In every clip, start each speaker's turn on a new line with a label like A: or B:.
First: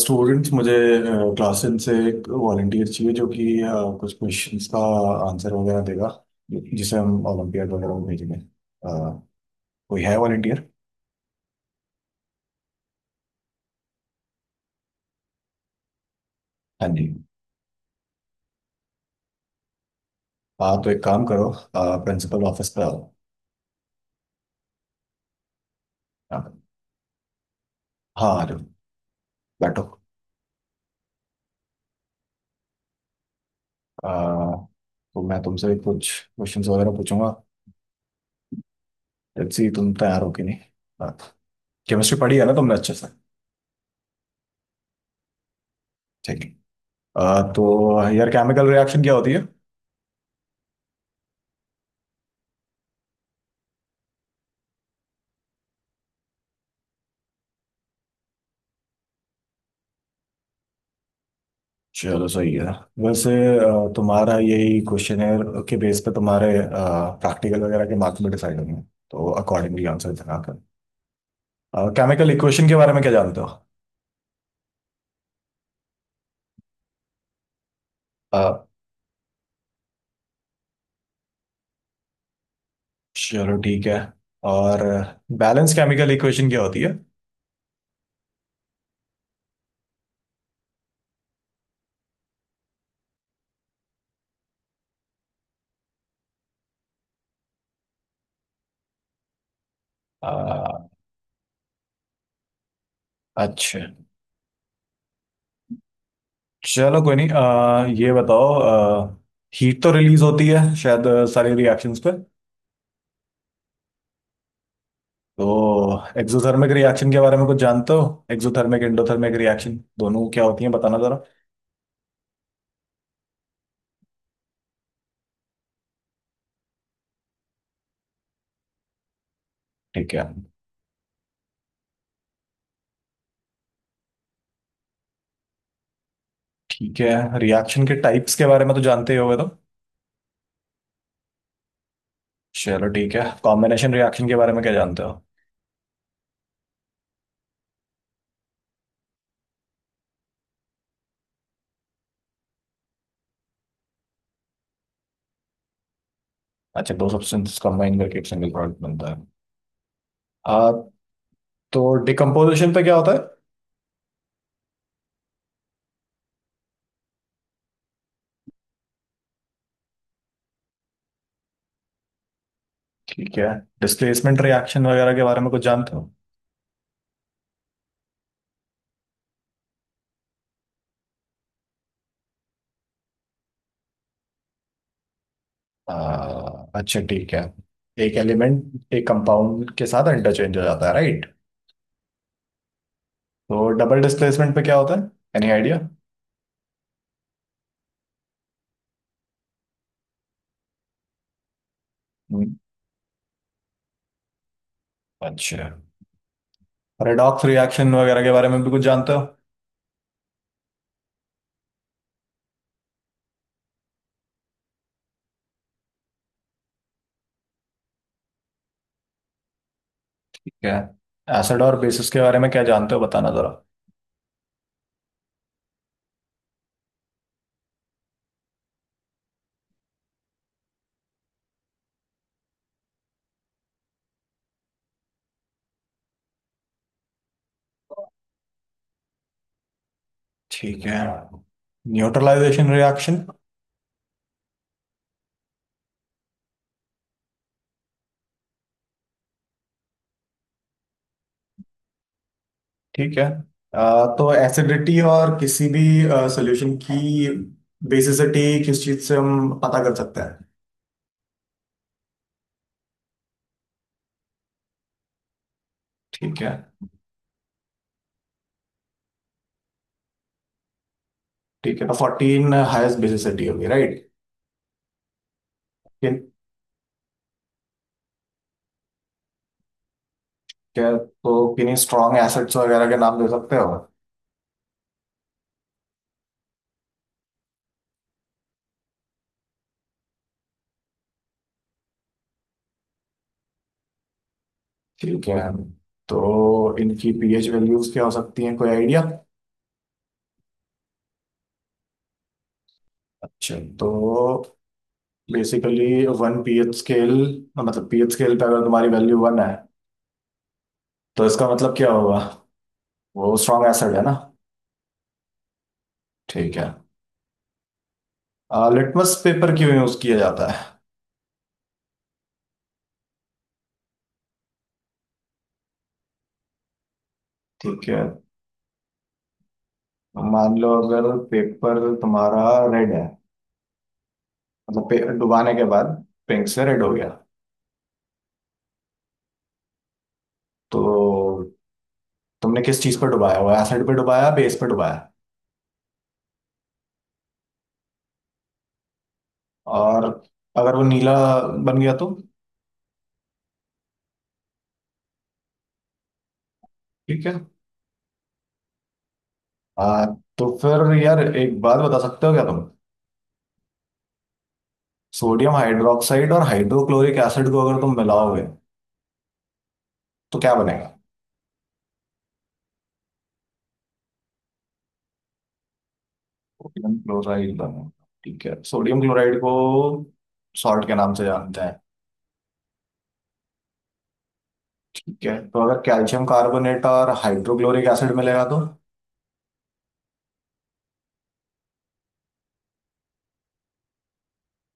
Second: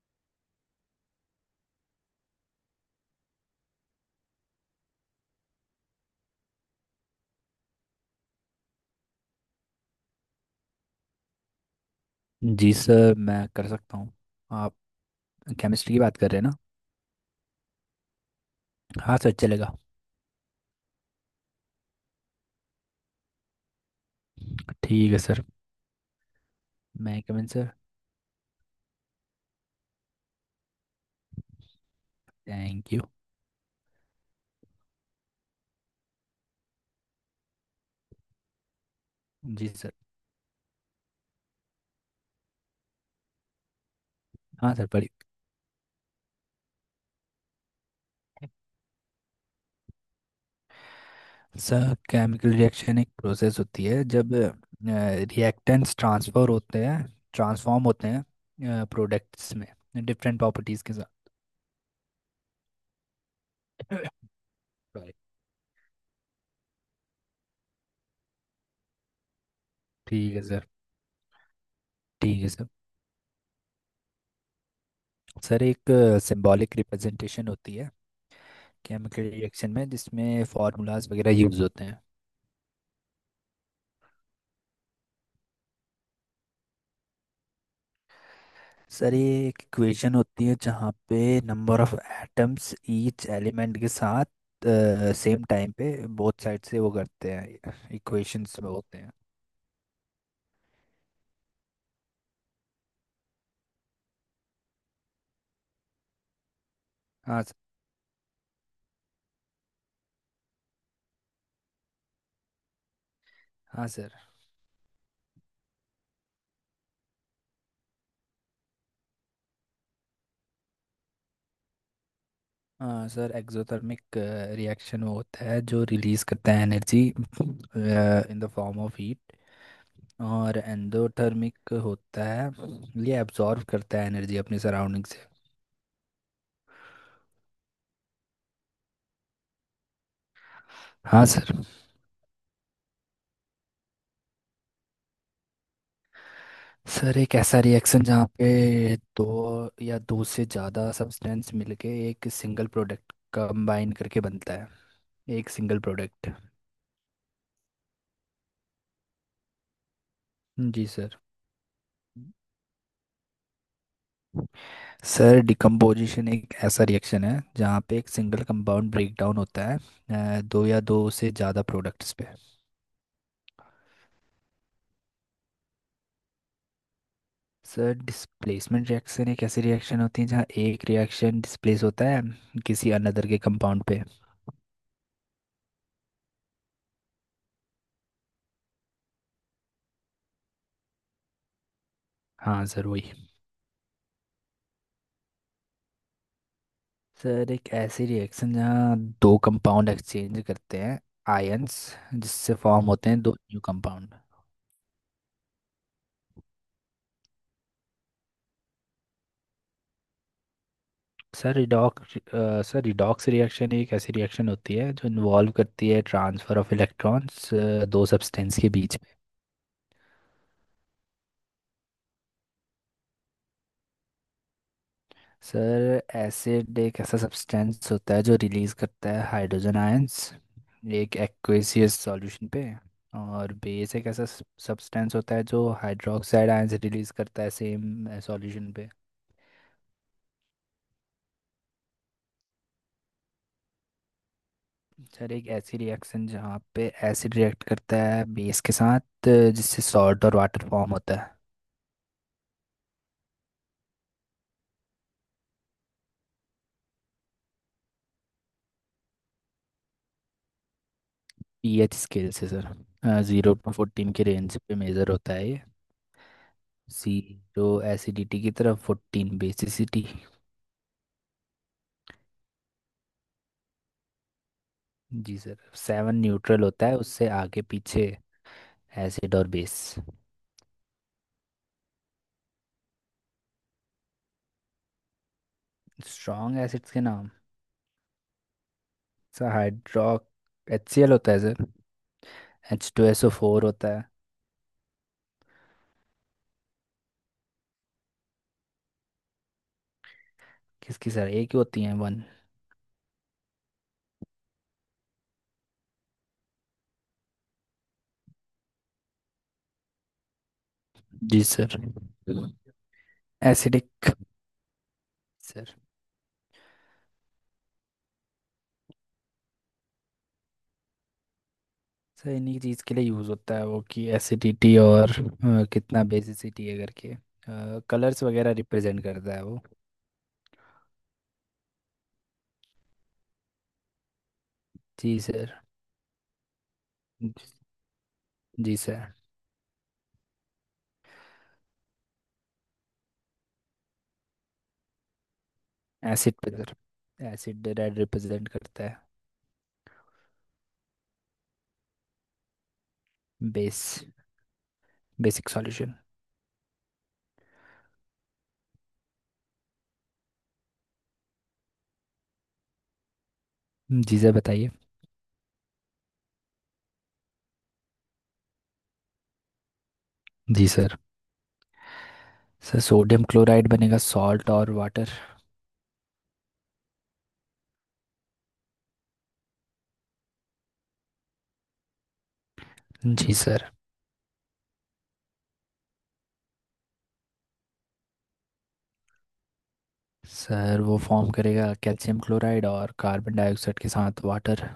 A: Students मुझे क्लासन से एक वॉलंटियर चाहिए जो कि कुछ क्वेश्चंस का आंसर वगैरह देगा, जिसे हम ओलंपियाड वगैरह में भेजेंगे। कोई है वॉलंटियर?
B: जी सर, मैं कर सकता हूँ। आप केमिस्ट्री की बात कर रहे हैं ना।
A: हाँ जी।
B: हाँ सर, चलेगा।
A: हाँ, तो एक काम करो, प्रिंसिपल ऑफिस पे आओ।
B: ठीक है सर।
A: हाँ,
B: मैं कमिन सर।
A: हाँ, आ जाओ। बैठो।
B: Thank you.
A: अ, तो मैं तुमसे कुछ क्वेश्चंस वगैरह पूछूंगा, लेट्स सी
B: जी सर।
A: तुम तैयार हो कि नहीं। केमिस्ट्री पढ़ी है ना तुमने अच्छे से?
B: हाँ सर, पढ़िए।
A: ठीक है। तो यार, केमिकल रिएक्शन क्या होती है?
B: सर केमिकल रिएक्शन एक प्रोसेस होती है जब रिएक्टेंट्स ट्रांसफर होते हैं, ट्रांसफॉर्म होते हैं प्रोडक्ट्स में, डिफरेंट प्रॉपर्टीज़ के साथ।
A: चलो सही है। वैसे तुम्हारा यही
B: Sorry.
A: क्वेश्चनेयर के बेस पे तुम्हारे प्रैक्टिकल वगैरह के मार्क्स भी डिसाइड होंगे, तो अकॉर्डिंगली आंसर
B: ठीक
A: देना
B: है
A: कर।
B: सर।
A: केमिकल
B: ठीक है सर
A: इक्वेशन के बारे में क्या जानते हो?
B: सर एक सिंबॉलिक रिप्रेजेंटेशन होती है
A: अ,
B: केमिकल रिएक्शन में, जिसमें फार्मूलाज वगैरह यूज़ होते हैं।
A: चलो ठीक है। और बैलेंस केमिकल इक्वेशन क्या होती है?
B: सर ये एक इक्वेशन होती है जहाँ पे number of atoms each element के साथ सेम टाइम पे बोथ साइड से वो करते हैं इक्वेशंस में होते हैं।
A: अ, अच्छा, चलो कोई नहीं,
B: हाँ सर।
A: ये बताओ, हीट तो रिलीज होती है शायद सारी रिएक्शंस पे।
B: हाँ सर।
A: तो एक्सोथर्मिक रिएक्शन के बारे में कुछ जानते हो? एक्सोथर्मिक एंडोथर्मिक रिएक्शन दोनों क्या होती है बताना जरा।
B: हाँ सर, एक्सोथर्मिक रिएक्शन वो होता है जो रिलीज करता है energy in the form of heat.
A: ठीक है।
B: और एंडोथर्मिक होता है, ये एब्जॉर्ब करता है एनर्जी अपनी सराउंडिंग से।
A: ठीक है, रिएक्शन के टाइप्स के बारे में तो जानते ही होगे तो।
B: हाँ सर।
A: चलो ठीक है, कॉम्बिनेशन रिएक्शन के बारे में क्या जानते हो?
B: सर एक ऐसा रिएक्शन जहाँ पे दो या दो से ज़्यादा सब्सटेंस मिलके एक सिंगल प्रोडक्ट कंबाइन करके बनता है, एक सिंगल प्रोडक्ट।
A: अच्छा, दो सब्सटेंसेस कंबाइन करके एक सिंगल प्रोडक्ट बनता है। आ,
B: जी सर।
A: तो डिकम्पोजिशन पे क्या होता है?
B: सर डिकम्पोजिशन एक ऐसा रिएक्शन है जहाँ पे एक सिंगल कंपाउंड ब्रेक डाउन होता है दो या दो से ज़्यादा प्रोडक्ट्स पे।
A: ठीक है। डिस्प्लेसमेंट रिएक्शन वगैरह के बारे में कुछ जानते हो?
B: सर डिस्प्लेसमेंट रिएक्शन एक ऐसी रिएक्शन होती है जहाँ एक रिएक्शन डिस्प्लेस होता है किसी अनदर के कंपाउंड पे।
A: आ, अच्छा ठीक है। एक एलिमेंट एक कंपाउंड के साथ इंटरचेंज हो जाता है, राइट?
B: हाँ सर, वही।
A: तो डबल डिस्प्लेसमेंट पे क्या होता है? Any idea?
B: सर एक ऐसी रिएक्शन जहाँ दो कंपाउंड एक्सचेंज करते हैं आयंस, जिससे फॉर्म होते हैं दो न्यू कंपाउंड।
A: अच्छा। पैराडॉक्स रिएक्शन वगैरह के बारे में भी कुछ जानते हो?
B: Sir redox sir redox reaction एक ऐसी रिएक्शन होती है जो इन्वॉल्व करती है ट्रांसफर ऑफ इलेक्ट्रॉन्स, दो सब्सटेंस के बीच में।
A: क्या? एसिड और बेसिस के बारे में क्या जानते हो बताना जरा।
B: सर एसिड एक ऐसा सब्सटेंस होता है जो रिलीज करता है हाइड्रोजन आयंस एक एक्वेसियस सॉल्यूशन पे। और बेस एक ऐसा सब्सटेंस होता है जो हाइड्रोक्साइड आयंस रिलीज करता है सेम सॉल्यूशन पे।
A: ठीक है। Neutralisation reaction?
B: सर एक ऐसी रिएक्शन जहाँ पे एसिड रिएक्ट करता है बेस के साथ, जिससे सॉल्ट और वाटर फॉर्म होता है।
A: ठीक है। तो एसिडिटी और किसी भी सॉल्यूशन की बेसिसिटी किस चीज से हम पता कर सकते हैं?
B: पीएच स्केल से सर। 0 से 14 के रेंज पे मेजर होता है ये।
A: ठीक है।
B: जीरो एसिडिटी की तरफ, 14 बेसिसिटी।
A: ठीक है, तो फोर्टीन हाईएस्ट बेसिसिटी होगी, राइट?
B: जी सर। 7
A: किन?
B: न्यूट्रल होता है, उससे आगे पीछे एसिड और बेस।
A: क्या, तो किन्हीं स्ट्रॉन्ग एसिड्स वगैरह के नाम दे सकते हो?
B: स्ट्रॉन्ग एसिड्स के नाम। Sir hydro H C L होता है sir. H two S O four होता है।
A: ठीक है, तो इनकी पीएच वैल्यूज क्या हो सकती हैं, कोई आइडिया?
B: किसकी सर, एक ही होती है, 1।
A: अच्छा, तो बेसिकली वन पीएच स्केल, मतलब पीएच स्केल पे अगर तुम्हारी वैल्यू वन है, तो
B: जी
A: इसका मतलब
B: सर।
A: क्या होगा? वो स्ट्रॉन्ग एसिड है ना।
B: Acidic sir.
A: ठीक है। लिटमस पेपर क्यों यूज किया जाता है?
B: सर इन्हीं चीज़ के लिए यूज़ होता है वो, कि एसिडिटी और कितना बेसिसिटी है करके।
A: ठीक है।
B: कलर्स वगैरह रिप्रेजेंट करता है वो।
A: मान लो अगर पेपर तुम्हारा रेड है, मतलब पे-
B: जी
A: डुबाने
B: सर।
A: के बाद पिंक से रेड हो गया,
B: जी सर।
A: तो तुमने किस चीज पर डुबाया, वो एसिड पे डुबाया बेस पे डुबाया?
B: एसिड पे सर। एसिड रेड रिप्रेजेंट करता है।
A: और अगर वो नीला बन गया तो?
B: Base, basic solution.
A: ठीक है। आ, तो फिर यार, एक बात बता सकते हो क्या तुम,
B: जी सर, बताइए।
A: सोडियम हाइड्रोक्साइड और हाइड्रोक्लोरिक एसिड को अगर तुम मिलाओगे तो क्या
B: जी
A: बनेगा?
B: सर। सर सोडियम क्लोराइड बनेगा, सॉल्ट और वाटर।
A: सोडियम क्लोराइड बनेगा। ठीक है, सोडियम क्लोराइड को सॉल्ट के नाम से जानते हैं।
B: जी सर।
A: ठीक है, तो अगर कैल्शियम कार्बोनेट और हाइड्रोक्लोरिक एसिड मिलेगा तो?
B: सर वो फॉर्म करेगा कैल्शियम क्लोराइड और कार्बन डाइऑक्साइड के साथ वाटर।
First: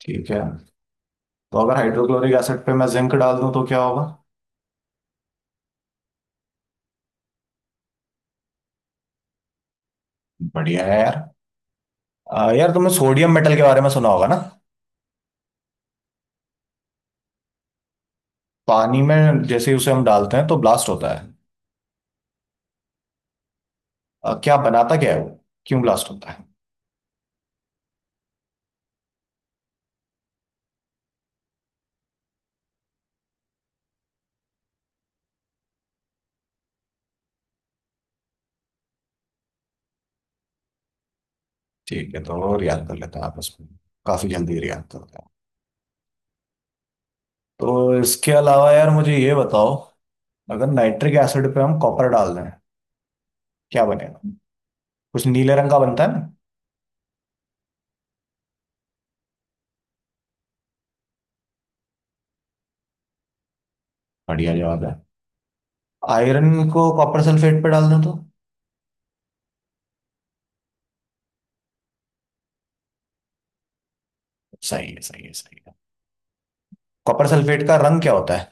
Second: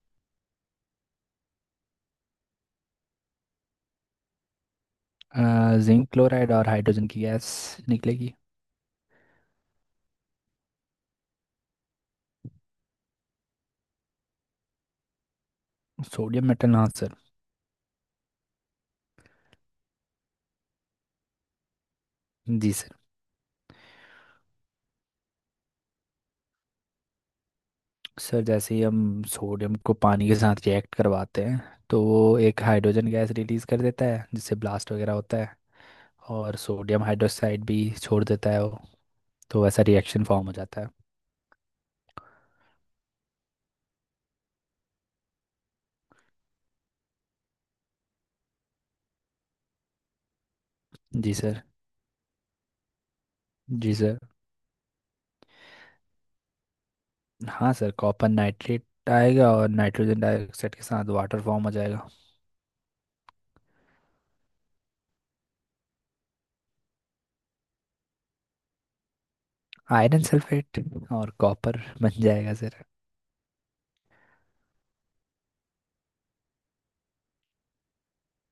A: ठीक है, तो अगर हाइड्रोक्लोरिक एसिड पे मैं जिंक डाल दूं तो क्या होगा?
B: जिंक क्लोराइड और हाइड्रोजन की गैस निकलेगी।
A: बढ़िया है यार। यार, तुमने सोडियम मेटल के बारे में सुना होगा ना?
B: सोडियम मेटल, हाँ सर।
A: पानी में जैसे ही उसे हम डालते हैं तो ब्लास्ट होता है।
B: जी सर।
A: क्या बनाता क्या है वो, क्यों ब्लास्ट होता है?
B: सर जैसे ही हम सोडियम को पानी के साथ रिएक्ट करवाते हैं, तो वो एक हाइड्रोजन गैस रिलीज़ कर देता है जिससे ब्लास्ट वगैरह होता है। और सोडियम हाइड्रोक्साइड भी छोड़ देता है वो। तो वैसा रिएक्शन फॉर्म हो जाता है।
A: ठीक है, तो और याद कर लेते हैं आप इसमें, काफी जल्दी याद करते हैं। तो इसके अलावा यार मुझे ये बताओ, अगर नाइट्रिक
B: जी
A: एसिड पे
B: सर।
A: हम कॉपर डाल दें, क्या
B: जी सर।
A: बनेगा? कुछ नीले रंग का बनता है ना।
B: हाँ सर, कॉपर नाइट्रेट आएगा और नाइट्रोजन डाइऑक्साइड के साथ वाटर फॉर्म हो जाएगा।
A: बढ़िया जवाब है। आयरन को कॉपर सल्फेट पे डाल दें तो?
B: आयरन सल्फेट और कॉपर बन जाएगा सर।
A: सही है, सही है, सही है। कॉपर सल्फेट का रंग क्या होता है?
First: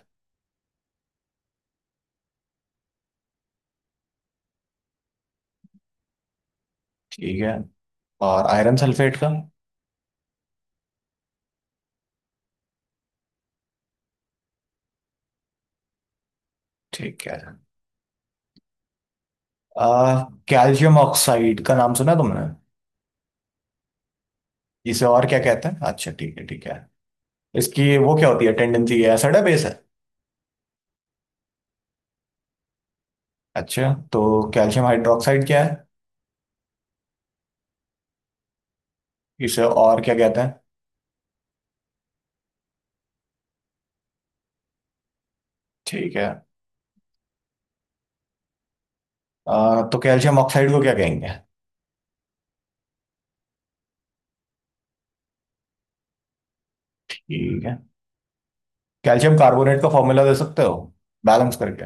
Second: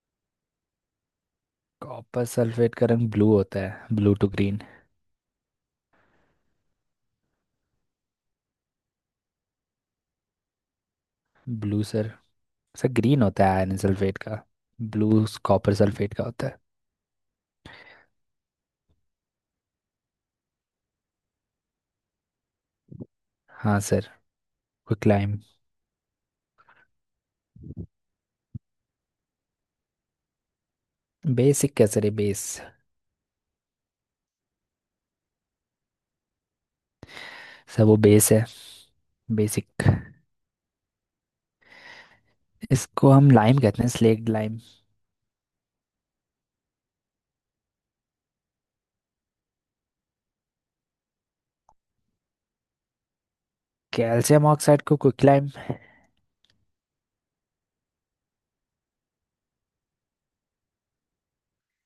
B: कॉपर सल्फेट का रंग ब्लू होता है, ब्लू टू ग्रीन।
A: ठीक है। और आयरन सल्फेट का?
B: Blue sir. सर ग्रीन होता है आयरन सल्फेट का, ब्लू कॉपर सल्फेट का होता है।
A: ठीक है। आ, कैल्शियम ऑक्साइड का नाम सुना है तुमने?
B: हाँ सर,
A: इसे और क्या
B: क्विकलाइम।
A: कहते हैं? अच्छा ठीक है, ठीक है। इसकी वो क्या होती है टेंडेंसी, है एसिड है बेस है?
B: बेसिक, क्या सर, ये बेस।
A: अच्छा, तो कैल्शियम हाइड्रोक्साइड क्या है?
B: सर वो बेस है,
A: इसे
B: बेसिक।
A: और क्या कहते हैं?
B: इसको हम लाइम कहते हैं, स्लेक्ट लाइम।
A: ठीक है। तो कैल्शियम ऑक्साइड को क्या कहेंगे?
B: कैल्शियम ऑक्साइड को क्विकलाइम।
A: ठीक है। कैल्शियम कार्बोनेट का फॉर्मूला दे सकते हो, बैलेंस करके?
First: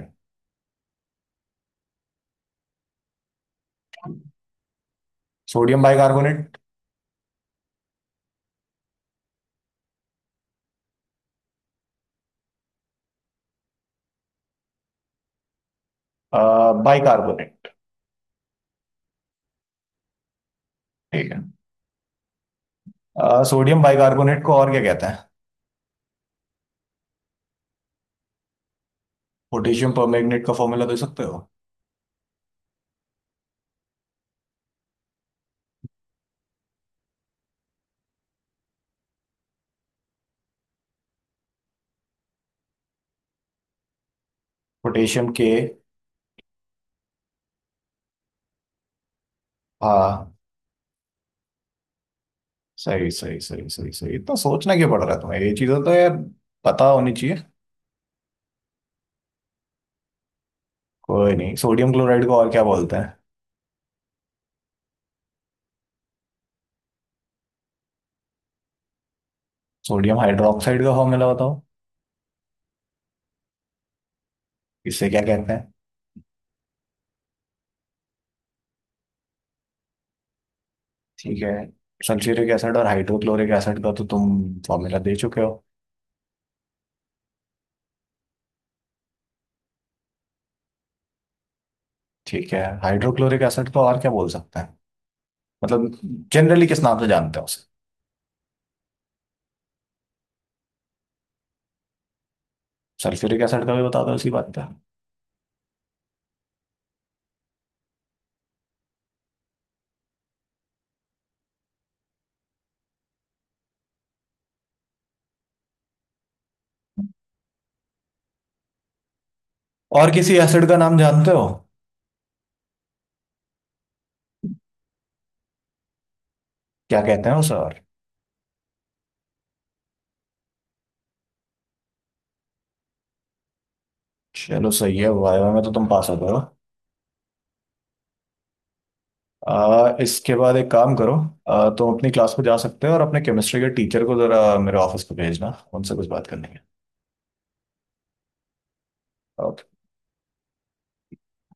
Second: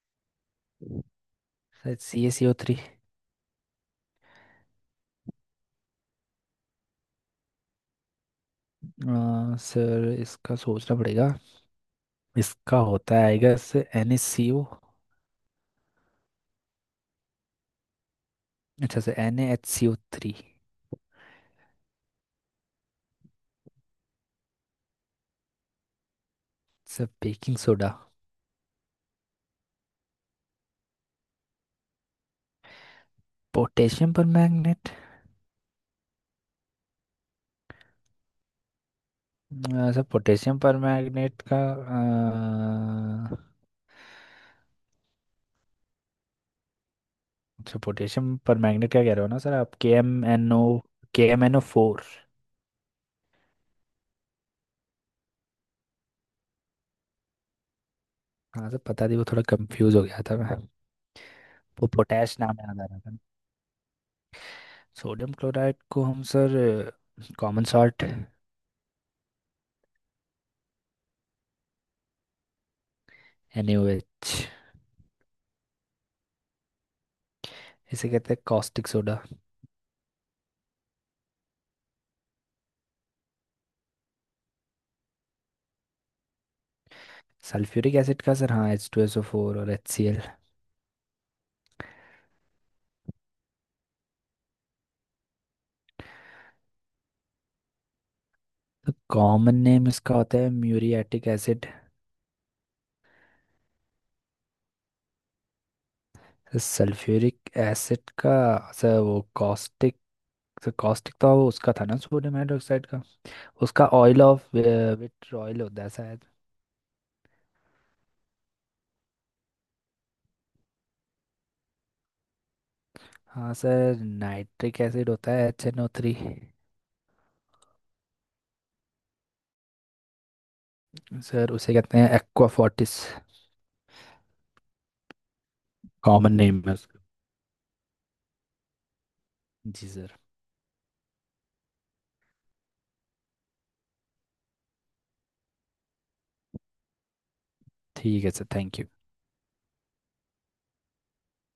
B: Sir C A C O 3।
A: Sodium bicarbonate.
B: आ, सर इसका सोचना पड़ेगा। इसका होता है, आएगा sir, N H C O.
A: Bicarbonate.
B: अच्छा sir, N A H C ओ 3।
A: ठीक है। सोडियम बाइकार्बोनेट को और क्या कहते हैं?
B: Sir baking soda.
A: Potassium permanganate का फॉर्मूला दे सकते हो?
B: Potassium permanganate. Sir potassium permanganate का।
A: पोटेशियम के।
B: अच्छा पोटेशियम पर मैग्नेट क्या कह रहे हो ना सर आप, के एम
A: हाँ।
B: N O. K M N ओ 4।
A: सही सही सही सही सही, इतना सोचना क्यों पड़ रहा है तुम्हें, ये चीजें तो यार पता होनी चाहिए।
B: हाँ सर, पता नहीं, वो थोड़ा कंफ्यूज हो गया था मैं।
A: कोई नहीं,
B: वो
A: सोडियम क्लोराइड को
B: पोटेश
A: और
B: नाम
A: क्या
B: याद आ
A: बोलते
B: रहा
A: हैं?
B: था। सोडियम क्लोराइड को हम sir common salt.
A: Sodium hydroxide का फॉर्मूला बताओ।
B: N A O H.
A: इसे क्या कहते हैं?
B: इसे कहते हैं कॉस्टिक सोडा।
A: ठीक है। सल्फ्यूरिक एसिड और हाइड्रोक्लोरिक एसिड का तो तुम फॉर्मूला दे चुके हो।
B: सल्फ्यूरिक एसिड का सर हाँ एच टू एस ओ 4, और एच सी एल।
A: ठीक है, हाइड्रोक्लोरिक एसिड को और क्या बोल सकते हैं, मतलब जनरली किस नाम से जानते हो उसे?
B: तो कॉमन नेम इसका होता है म्यूरियाटिक एसिड।
A: सल्फ्यूरिक एसिड का भी बता दो उसी बात पे।
B: सल्फ्यूरिक एसिड का, सर वो कॉस्टिक। सर कॉस्टिक तो वो उसका था ना, सोडियम हाइड्रोक्साइड का। उसका ऑयल ऑफ विट्रॉयल होता है शायद।
A: और किसी एसिड का नाम जानते हो?
B: हाँ सर, नाइट्रिक एसिड होता है एच एन ओ 3।
A: क्या कहते हैं उसे और?
B: सर उसे कहते हैं एक्वा फोर्टिस।
A: चलो सही है, वाइवा में तो तुम पास हो गए
B: कॉमन
A: हो।
B: नेम है उसका। जी सर।
A: इसके बाद एक काम करो, तुम अपनी क्लास में जा सकते हो और अपने केमिस्ट्री के टीचर को जरा मेरे ऑफिस पे भेजना, उनसे कुछ बात करनी है।
B: ठीक है सर, थैंक यू।
A: ओके।